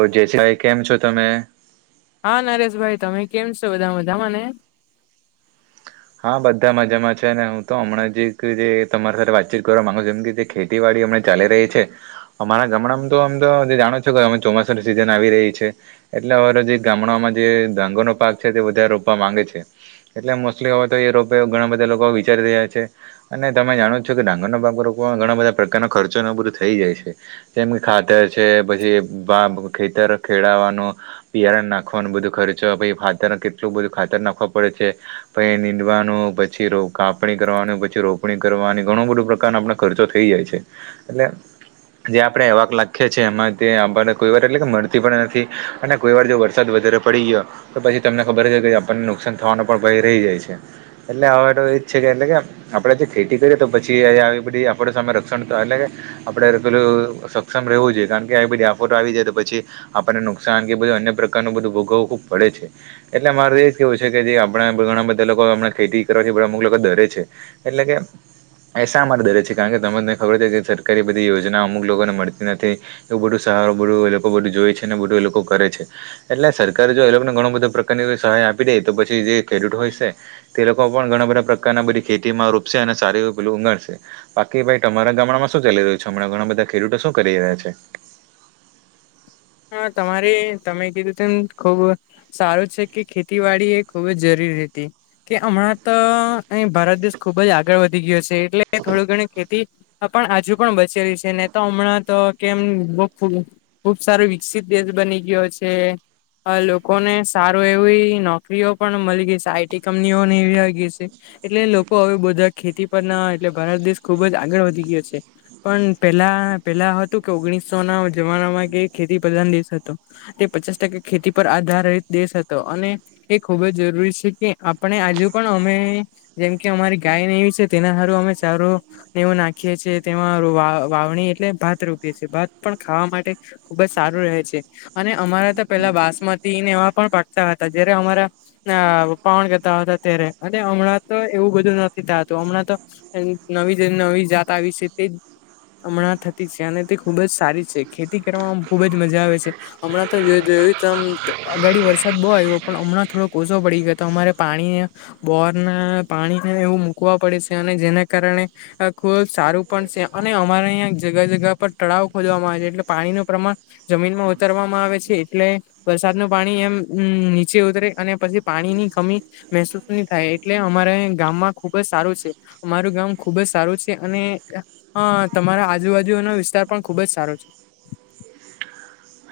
ઓર જેસીભાઈ કેમ છો તમે હા નરેશ ભાઈ તમે કેમ છો બધા મજા માને હા બધા મજામાં છે ને હું તો હમણાં જ એક જે તમારી સાથે વાતચીત કરવા માંગુ છું એમ કે ખેતીવાડી હમના ચાલી રહી છે અમારા ગામડામાં તો આમ તો જે જાણો છો કે અમે ચોમાસાની સિઝન આવી રહી છે એટલે અમારો જે ગામડામાં જે ડાંગર નો પાક છે તે વધારે રોપવા માંગે છે એટલે એટલે હવે તો રોકાયો ઘણા બધા લોકો વિચારી રહ્યા છે. અને તમે જાણો છો કે ડાંગરનો પાકો રોપવામાં ઘણા બધા પ્રકારનો ખર્ચોને આ બધું થઈ જાય છે. જેમ કે ખાતર છે પછી પાકનું ખેતર ખેડવાનો બીયારણ નાખવાનું બધું ખર્ચો પાહિ ખાતર કેટલું બધું ખાતર નાખવા પડે છે. પછી નીંદવાનું પછી કાપણી કરવાનું પછી રોપણી કરવાની ઘણું બધું પ્રકાર આપ ખર્ચો થઈ જાય છે એટલે જે આપણે આવાક નાખીએ એમાંથી આપને કોઈ વાર એટલે કે મળતી પણ નથી અને કોઈ વાર જો વરસાદ વધારે પડી ગયો તો પછી તમને ખબર છે કે આપણને નુકસાન થવાનું પણ ભય થઈ જાય છે એટલે હવે તો એ જ છે કે એટલે કે આપડે જે ખેતી કરીએ તો પછી આવી બધી આપડ સામે રક્ષણ તો આલે આપડે પેલું સક્ષમ રહેવું જોઈએ કારણ કે આ બધી આફોતો આવી જાય તો પછી આપણને નુકસાન કે બધું અન્ય પ્રકારનું બધું ભોગવું ખુબ પડે છે એટલે મારે એજ કેવું છે કે જે આપણે ઘણા બધા લોકો હમણાં ખેતી કરવાથી અમુક લોકો ડરે છે એટલે કે એ શા માટે ડરે છે કારણ કે તમ તને ખબર કે સરકારી બધી યોજના અમુક લોકોને મળતી નથી એવું બધું સારું બધું એ લોકો બધું જોય છે ને બધું એ લોકો કરે છે. એટલે સરકારે જો એ લોકોને ઘણો બધો પ્રકારની સહાય આપી દે તો પછી જે ખેડૂત હોય છે. તે લોકો પણ ઘણા બધા પ્રકારના બધી ખેતીમાં રોપશે અને સારી એવુ પેલું ઊગાડશે. બાકી ભાઈ તમારા ગામડામાં શું ચલી રહ્યું છે હણાં ઘણા બધા ખેડૂતો શું કરી રહ્યા છે હા તમારે તમે કીધું તમ ખુબ સારું છે કે ખેતીવાડી એ ખૂબ જ જરૂરી હતી કે હમણાં તો અહી ભારત દેશ ખુબ જ આગળ વધી ગયો છે એટલે થોડું ઘણી ખેતી હમણાં પણ હજુ પણ બચેલી છે ને તો હમણાં તો કેમ બઉ સારો વિકસિત દેશ બની ગયો છે. અ લોકોને સારું એવી નોકરીઓ પણ મળી ગઈ છે આઈટી કંપનીઓને એવી આવી ગઈ છે. એટલે લોકો હવે બધા ખેતી પર ના એટલે ભારત દેશ ખુબ જ આગળ વધી ગયો છે. પણ પેલા પેલા હતું કે ઓગણીસો ના જમાનામાં કે એ ખેતી પ્રધાન દેશ હતો તે પચાસ ટકા ખેતી પર આધારિત દેશ હતો અને એ ખૂબ જ જરૂરી સે કે આપણે આજુ પણ અમે જેમ કે અમારી ગાયને એવી સે તેના હારું અમે ચારો એવું નાખીએ છીએ તેમાં વાવણી એટલે ભાત રોપીએ છે ભાત પણ ખાવા માટે ખુબ જ સારું રહે છે અને અમારા તો પેલા બાસમતીને એ પણ પાકતા હતા જયારે અમારા ના પપ્પા વણ કરતા હતા ત્યારે અને હમણાં તો એવું બધું નથી થાતું હમણાં તો નવી જ નવી જાત આવી સે તે અમણાં થતી સે અને તે ખુબ જ સારી છે ખેતી કરવામાં ખુબ જ મજા આવે છે. અમણાં તો જો જોયુ તો આમ અગાડી વરસાદ બો આવ્યો પણ અમણાં થોડો ઓસો પડી ગયો તો અમારે પાણીને બોરના પાણીને એવું મૂકવા પડે સે અને જેને કારણે આ ખુબ સારું પણ સે અને અમારે અઈયા જગા જગા પર ટળાવ ખોદવામાં આવે છે એટલે પાણીનું પ્રમાણ જમીનમાં ઉતારવામાં આવે છે એટલે વરસાદનું પાણી એમ નીચે ઉતરે અને પછી પાણીની કમી મહેસૂસ ની થાય એટલે અમારે ગામમાં ખુબ જ સારું છે. મારું ગામ ખુબ જ સારું છે અને હં તમારા આજુબાજુઓનો વિસ્તાર પણ ખુબ જ સારો છે.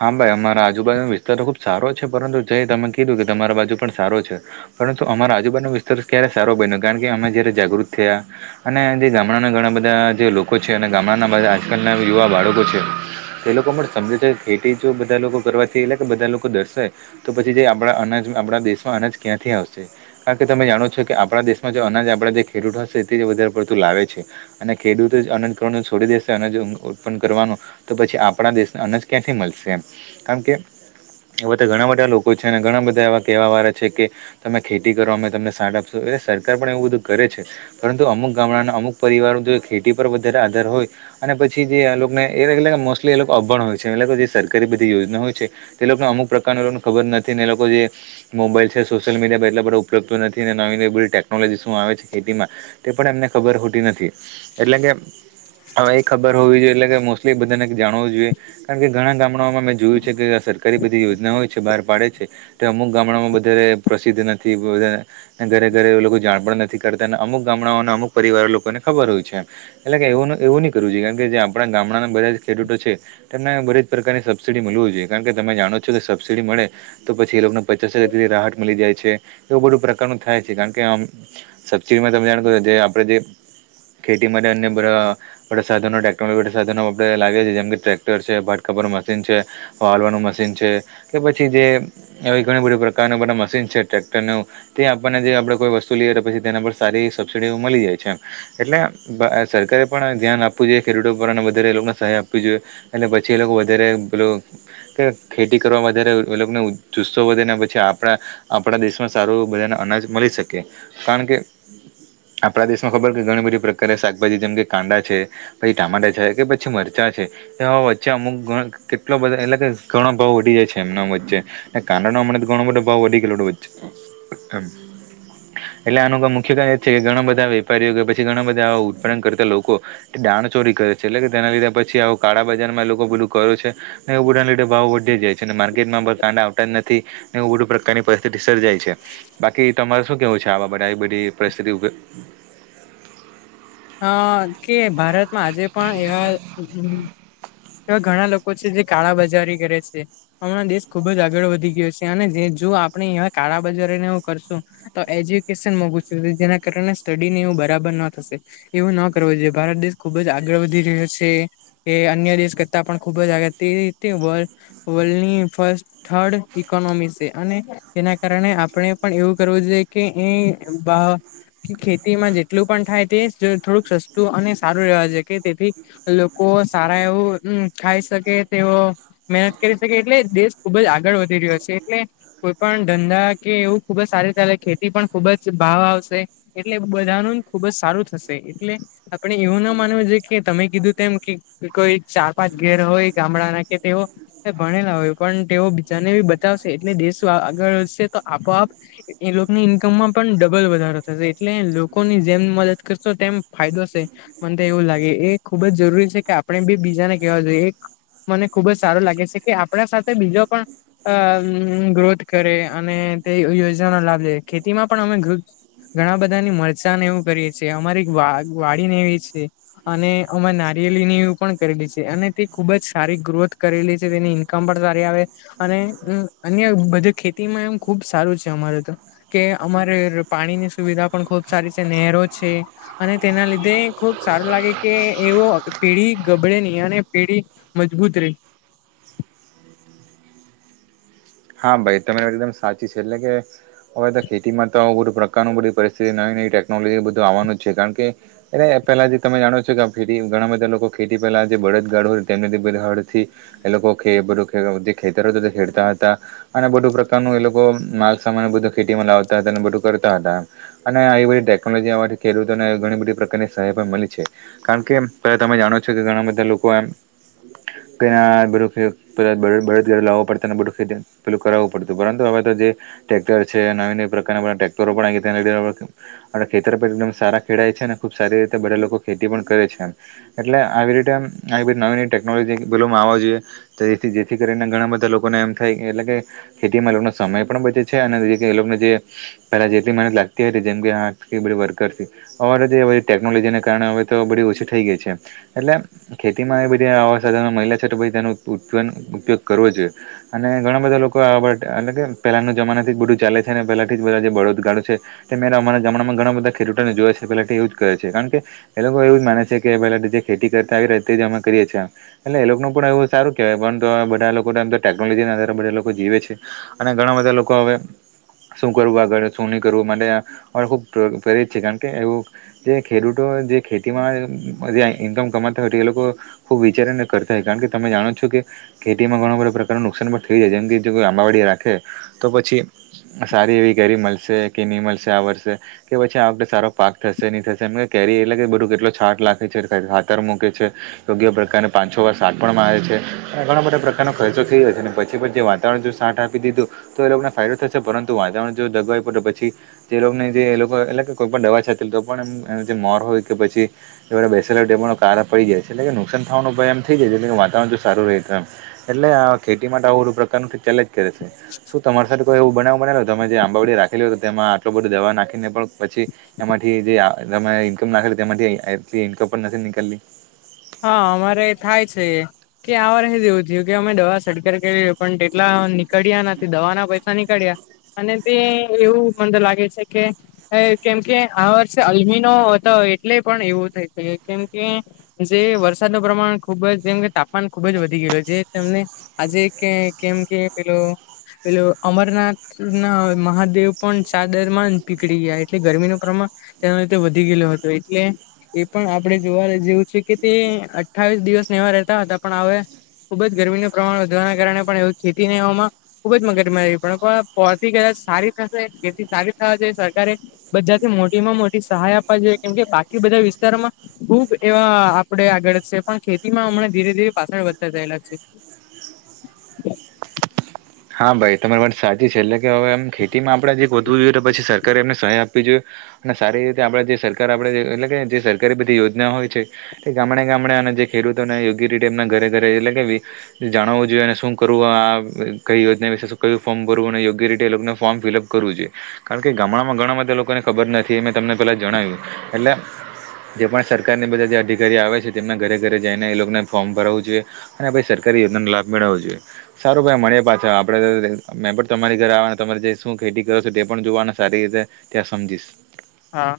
હા ભાઈ અમારા આજુબાજુનો વિસ્તાર ખુબ સારો છે પરંતુ જય તમે કીધું કે તમારા બાજુ પણ સારો છે. પરંતુ અમારા આજુબાજુનો વિસ્તાર ક્યારે સારો બયનો કારણ કે અમે જયારે જાગૃત થયા અને જે ગામડાના ઘણા બધા જે લોકો છે અને ગામડાના બધા આજકાલના યુવા બાળકો છે. એ લોકો પણ સમજે છે ખેતી જો બધા લોકો કરવાથી એટલે કે બધા લોકો દર્શાય તો પછી જે આપડા અનાજ આપણા દેશમાં અનાજ ક્યાંથી આવશે કારણ કે તમે જાણો છો કે આપડા દેશમાં જો અનાજ આપડા જે ખેડૂતો હશે તે જ વધારે પડતું લાવે છે. અને ખેડૂતો જ અનજ કરવાનું છોડી દેશે અનજ ઉત્પન્ન કરવાનુ, તો પછી આપડા દેશને અનજ ક્યાંથી મલશે એમ કાણ કે હવે તો ઘણા બધા લોકો છે અને ઘણા બધા એવા કેહવા વારા છે કે તમે ખેતી કરો અમે તમને સાઠ આપશુ એટલે સરકાર પણ એવું બધું કરે છે. પરંતુ અમુક ગામડાના અમુક પરિવારો તો એ ખેતી પર વધારે આધાર હોય અને પછી જે આ લોકને એરે એટલે કે મોસ્ટલી એ લોકો અભણ હોય છે એટલે બધી સરકારી બધી યોજના હોય છે તે લોકોને અમુક પ્રકારને એ લોકને ખબર નથી ને એ લોકો જે મોબાઈલ છે સોશિયલ મીડિયા પણ એટલો બધો ઉપયોગ તો નથી ને નવી-નવી બધી ટેકનોલોજી શું આવે છે ખેતીમાં ટે પણ એમને ખબર હોટી નથી એટલે કે અવે એ ખબર હોવી જોઈએ એટલે કે મોસ્ટલી બધાને જાણવું જોઈએ કારણ કે ઘણા ગામડાઓમાં મેં જોયું છે કે આ સરકારી બધી યોજનાઓ છે બાર પાડે છે. તે અમુક ગામડામાં વધારે પ્રસિદ્ધ નથી, વધારે ઘરે-ઘરે એ લોકો જાણ પણ નથી કરતા અને અમુક ગામડાઓ અને અમુક પરિવાર લોકોને ખબર હોય છે. એટલે કે એવુ ન એવું ની કરવું જોએ કારણ કે જે આપણા ગામડાના બધા જ ખેડૂતો છે. તેમને બધાજ પ્રકારની સબસીડી મલવુ જોઈએ કારણ કે તમે જાણો છો કે સબસિડી મળે તો પછી એ લોકોને પચાસ હજાર [unintelligible] રાહત મલી જાય છે એવું બધું પ્રકારનું થાય છે કારણ કે આમ સબ- સિડીમાં તમે જાણો [unintelligible] જે આપણે જે ખેટી માટે અન્ય બઢા બઢા સાધનો ટેકનોલોજી સાધનો આપડે લાગે છે જેમ કે ટ્રેક ટર છે ભાત કાપવાનું મશીન છે વાવલવાનું મશીન છે કે પછી જે એવી ઘણી બઢી પ્રકારની બઢા મશીન છે ટ્રેક્ટર ને એવું તે આપણને જે આપડે કોઈ વસ્તુ લીએ તો પછી તેના પર સારી એવી સબસીડી મલી જાય છે એમ એટલે બ અ સરકારે પણ ધ્યાન આપવું જોઈએ ખેડૂટો પર અને વધારે એ લોકોને સહાય આપવી જોઈએ, અને પછી એ લોકો વધારે પેલું. કે ખેતી કરવા વધારે એ લોકોને જુસ્સો વધે ને પછી આપણા. આપણા દેશમાં સારું બધાને અનાજ મળી શકે, કારણ કે. આપણા દેશમાં ખબર કે, ઘણી બધી પ્રકારે શાકભાજી જેમ કે કાંડા છે. પછી ટામેટાં છે કે પછી મરચાં છે. એવામાં વચ્ચે અમુક ઘ કેટલો બધો એટલે કે, ઘણો ભાવ વધી જાય છે એમના વચ્ચે. ને કાંડાનો અમણાતો ઘણો બધો ભાવ વધી ગેલો વચ્ચે, એમ. એટલે આનું મુખ્ય કારણ એ જ છે કે, ઘણા બધા વેપારીઓ કે પછી ઘણા બધા ઉત્પાન્ન કરતા લોકો. દાણચોરી કરે છે એટલે કે, તેના લીધા પછી આવ કાળા બજારમાં એ લોકો બધું કરે છે. એવ બુધા લીધે ભાવ વધી જાય છે ને, માર્કેટમાં પણ કાંડા આવતા જ નથી. ને એવું બધું પ્રકારની પરિસ્થિતિ સર્જાય છે. બાકી તમારે શું કેવું છે, આવા-બધા-બધી પરિસ્થિતિ ઉપર. હ કે, ભારતમાં આજે પણ એવા. એવા ઘણા લોકો છે જે કાળા બજારી કરે છે. હમણાં દેશ ખુબ જ આગળ વધી ગયો છે, અને જે-જો આપણે એવા કાળા બજારીને એવું કરશું. તો એજ્યુકેશન મોગુ છે, જેના કારણે સ્ટડી ને એવું બરાબર ન થાય. એવું ન કરવું જોઈએ, ભારત દેશ ખુબ જ આગળ વધી રહ્યો છે. એ અન્ય દેશ કરતા પણ ખુબ જ આગ, તે-તે વ-વર્લ્ડની ફ. થર્ડ ઈકોનોમી છે, અને તેના કારણે આપણે પણ એવું કરવું જોઈએ કે એ બા. કી ખેતીમાં જેટલું પણ થાય તે થોડુંક સસ્તું અને સારું રહેવા જોઈએ કે તેથી. લોકો સારા એવું ઉમ ખાઈ શકે તેવો. મહેનત કરી છે એટલે, દેશ ખુબ જ આગળ વધી રહ્યો છે એટલે. કોઈ પણ ધંધા કે એવું ખુબ જ [unintelligible] ખેતી પણ ખુબ જ ભાવ આવશે. એટલે બધાનુંનું ખુબ જ સારું થશે, એટલે. આપણે એવું ના માનવું જોઈએ કે, તમે કીધું તેમ. કોઈ ચાર પાંચ ઘેર હોય ગામડાના કે તેહો. ભણેલા હોય પણ તેઓ બીજાને બી બતાવશે, એટલે દેશો આગળ વધશે તો આપોઆપ. એ લોકની ઈન્કમમાં પણ ડબલ વધારો થશે, એટલે લોકોની જેમ મદદ કર. શો, તેમ ફાયદો છે. મને તો એવું લાગે એ ખુબ જ જરૂરી છે કે, આપણે બી બીજાને કેવા જોઈએ એક. મને ખુબ જ સારું લાગે છે કે, આપણા સાથે બીજો પણ. અ ગ્રોથ કરે અને તે યોજનાનો લાભ લે, ખેતીમાં પણ અમે ગો. ઘણા બધાની મરચાને એવું કરીએ છીએ, અમારી વા વાડીને એવી છે. અને અમાર નારિયેલીની એવી પણ કરેલી છે, અને તે ખુબ જ સારી ગ્રોથ કરેલી છે તેની. [unintelligible] તારી આવે અને અન્ય બધી ખેતીમાં એમ ખુબ સારું છે અમારે તો. કે અમારે પાણીની સુવિધા પણ ખુબ સારી છે નહેરો છે. અને તેના લીધે ખુબ સારું લાગે કે એવો પેઢી ગબડે નહી અને પેઢી. મજબૂત. હા ભાઈ તમે એકદમ સાચી છે, એટલે કે. હવે તો ખેતીમાં તો બધું પ્રકારનું બધી પરિસ્થિતિ નવી નવી ટેકનોલોજી બધું આવવાનું જ છે, કારણ કે. એટલે પેલા જે તમે જાણો જ છો કે, ખેતી ઘણા બધા લોકો ખેતી પહેલા જે બળદગાડો હોય તેમને તે હડથી. એ લોકો ખે બધું ખેતર હતું તે ખેડતા હતા. અને બધું પ્રકારનું એ લોકો માલ સામાન બધું ખેતીમાં લાવતા હતા અને બધું કરતા હતા. અને આવી બધી ટેકનોલોજી આવવાથી ખેડૂતોને ઘણી બધી પ્રકારની સહાય પણ મળી છે. કારણ કે પેલા તમે જાણો જ છો કે, ઘણા બધા લોકો એમ. ત્યાં બધું એવું બળદ બળદગાડું લાવું પડતું ને બધુ ત્યાં પેલું કરાવવું પડતું પરંતુ હવે તો જે ટ્રેક્ટર છે નવી નવી પ્રકારના ટ્રેક્ટરો પણ તેના લીધે અને ખેતર પર એકદમ સારા ખેડાય છે અને ખુબ સારી રીતે બધા લોકો ખેતી પણ કરે છે. એટલે આવી રીતે આમ આવી બધી નવી નવી ટેકનોલોજી બધું આમ આવું જોઈએ. તો એથી જેથી કરીને ઘણા બધા લોકોને એમ થાય. એટલે કે ખેતી માં લોકોનો સમય પણ બચે છે અને એ લોકોને જે પેલા જેટલી મહેનત લાગતી હતી જેમ કે આ બધી વર્કર છે. હવારે જે હોય તે ટેકનોલોજીને કારણે હવે તો બધી ઓછી થઈ ગઈ છે એમ એટલે એમ ખેતીમાં એ બધા આવા સાધનો મલે છે તો પછી તેનો ઉપ ઉપયોગ કરવો જોઈએ. અને ઘણા બધા લોકો આ બટ એટલે કે પહેલાંનું જમાનાથી જ બધું ચાલે છે ને પહેલાંથી જ બધા જે બળદગાડું છે તે મેરા અમારા જમાણામાં ઘણા બધા ખેડૂતોને જોયા છે પેલાથી એવું જ કરે છે કારણ કે, એ લોકો એવું જ માને છે કે પહેલા જે ખેતી કરતા આવી રા તે જ અમે કરીએ છીએ આમ એટલે એ લોકો નું પણ એવું સારું કેવાય પરંતુ બધા લોકો તેમ [unintelligible] જતા રે ટેકનોલોજી ના આધારે બધા લોકો જીવે છે અને ઘણા બધા લોકો હવે શું કરવું આગળ શું નહી કરવું મારે અરે ખૂબ પ્રેરિત છે કારણ કે એવું જે ખેડૂતો જે ખેતીમાં જે ઈન્કમ કમાતા હોય તો એ લોકો ખુબ વિચારીને કરતા હોય કારણ કે તમે જાણો છો કે ખેતીમાં ઘણા બધા પ્રકાર તેનું નુકસાન પણ થઈ જાય જેમ કે જો કોઈ આંબાવાડી રાખે તો પછી સારી એવી ઘરી મળશે કે નહી મળશે આ વર્ષે કે પછી આ વખતે સારો પાક થશે નહી થશે એમ કે કેરી એટલે કે બધું કેટલો છાટ લાગે છે ખાતર મૂકે છે. યોગ્ય પ્રકારે પાંચ છ વાર સાટ પણમાં આવે છે અને ઘણા બધો પ્રકારનો ખર્ચો થઈ વધારે પછી પણ જે વાતાવરણ જો સાથ આપી દીધું. તો એ લોકોને ફાયદો થશે પરંતુ વાતાવણ જો દબાય પડે તો પછી જે લોકોને જે એ લોકો એટલે કે કોઈ પણ દવા છાટી તો પણ એમ જે મોર હોય કે પછી સવારે બેસેલા ટેપો કારા પડી જાય એટલે નુકસાન થવાનું પણ એમ થઈ જાય એટલે વાતાવરણ સારું રહે છે એમ એટલે આ ખેતી માટે આવું બધું પ્રકારનું ચેલેન્જ કરે છે શું તમારી સાથે કોઈ એવું બનાવ બનેલો છે. તમે જે આંબાાવડી રાખેલી તો તેમાં આટલું બધું દવા નાખીને પણ પછી એમાંથી એ જે આ તમે ઇન્મકમ નાખેલી તેમાંથી એટલી ઇન્કમ પણ નથી નીકળલી હા અમારે થાય છે એ કે આ વાર હ જ એવું થયું કે, અમે દવા સડગ કરી પણ તેટલા નીકળ્યા નથી દવાના પૈસા નીકળ્યા. અને તે એવું મને લાગે છે કે હ, કેમકે આ વર્ષે અલમીનો હતો એટલે પણ એવું થઈ શકે કેમકે જે વરસાદનું પ્રમાણ ખુબ જ જેમ કે તાપમાન ખુબ જ વધી ગયેલું છે, જે તમને આજે કે કેમ કે પેલો પેલું અમરનાથના મહાદેવ પણ ચાદરમાં જ પીકળી ગયા એટલે ગરમીનું પ્રમાણ તેના રીતે વધી ગયેલો હતો એટલે એ પણ આપણે જોવા જેવું છે. કે તે અઠ્ઠાવીસ દિવસને એવા રહેતા હતા પણ હવે ખુબ જ ગરમીનું પ્રમાણ વધવાના કારણે પણ એવું ખેતી વામાં ખુબ જ મગજમાં પણ પહતી ગયા. કદાચ સારી થશે, જેથી સારી થવા જોઈ સરકારે બધાથી મોટી માં મોટી સહાય આપવા જોઈએ. કેમકે બાકી બધા વિસ્તારોમાં ખુબ એવા આપણે આગળ છે પણ ખેતીમાં હમણા ધીરે ધીરે પાછળ વધતા જયેલા છે. હા, ભાઈ તમારી વાત સાચી છે. એટલે કે હવે, આમ ખેતીમાં આપણે જે વધવું જોઈએ, તો પછી સરકારે એમને સહાય આપવી જોઈએ. અને સારી રીતે આપણે જે સરકાર આપણે એટલે કે જે સરકારી બધી યોજના હોય છે. એ ગામડે ગામડે અને જે ખેડૂતોને યોગ્ય રીતે એમના ઘરે ઘરે એટલે કે તે જાણાવું જોઈએ અને શું કરવું આ કઈ યોજના વિશે શું કયુ ફર્મ ભરવું અને યોગ્ય રીતે એ લોકોને ફર્મ ફિલ અપ કરવું જોઇએ. કારણ કે ગામડામાં ઘણા બધા લોકોને ખબર નથી એ મેં તમને પહેલા જણાવ્યું એટલે જે પણ સરકારની બધા જે અધિકારી આવે છે તેમના ઘરે ઘરે જઈને એ લોકોને ફોર્મ ભરવું જોઈએ. અને પછી સરકારી યોજનાનો લાભ મેળવવો જોઈએ, સારો ભાઈ મળીએ પાછા. અચ્છા, આપણે મેં પણ તમારી ઘરે આવાને તમારે જે શું ખેતી કરો છો તે પણ જોવાના સારી રીતે ત્યાં સમજીશ. હા.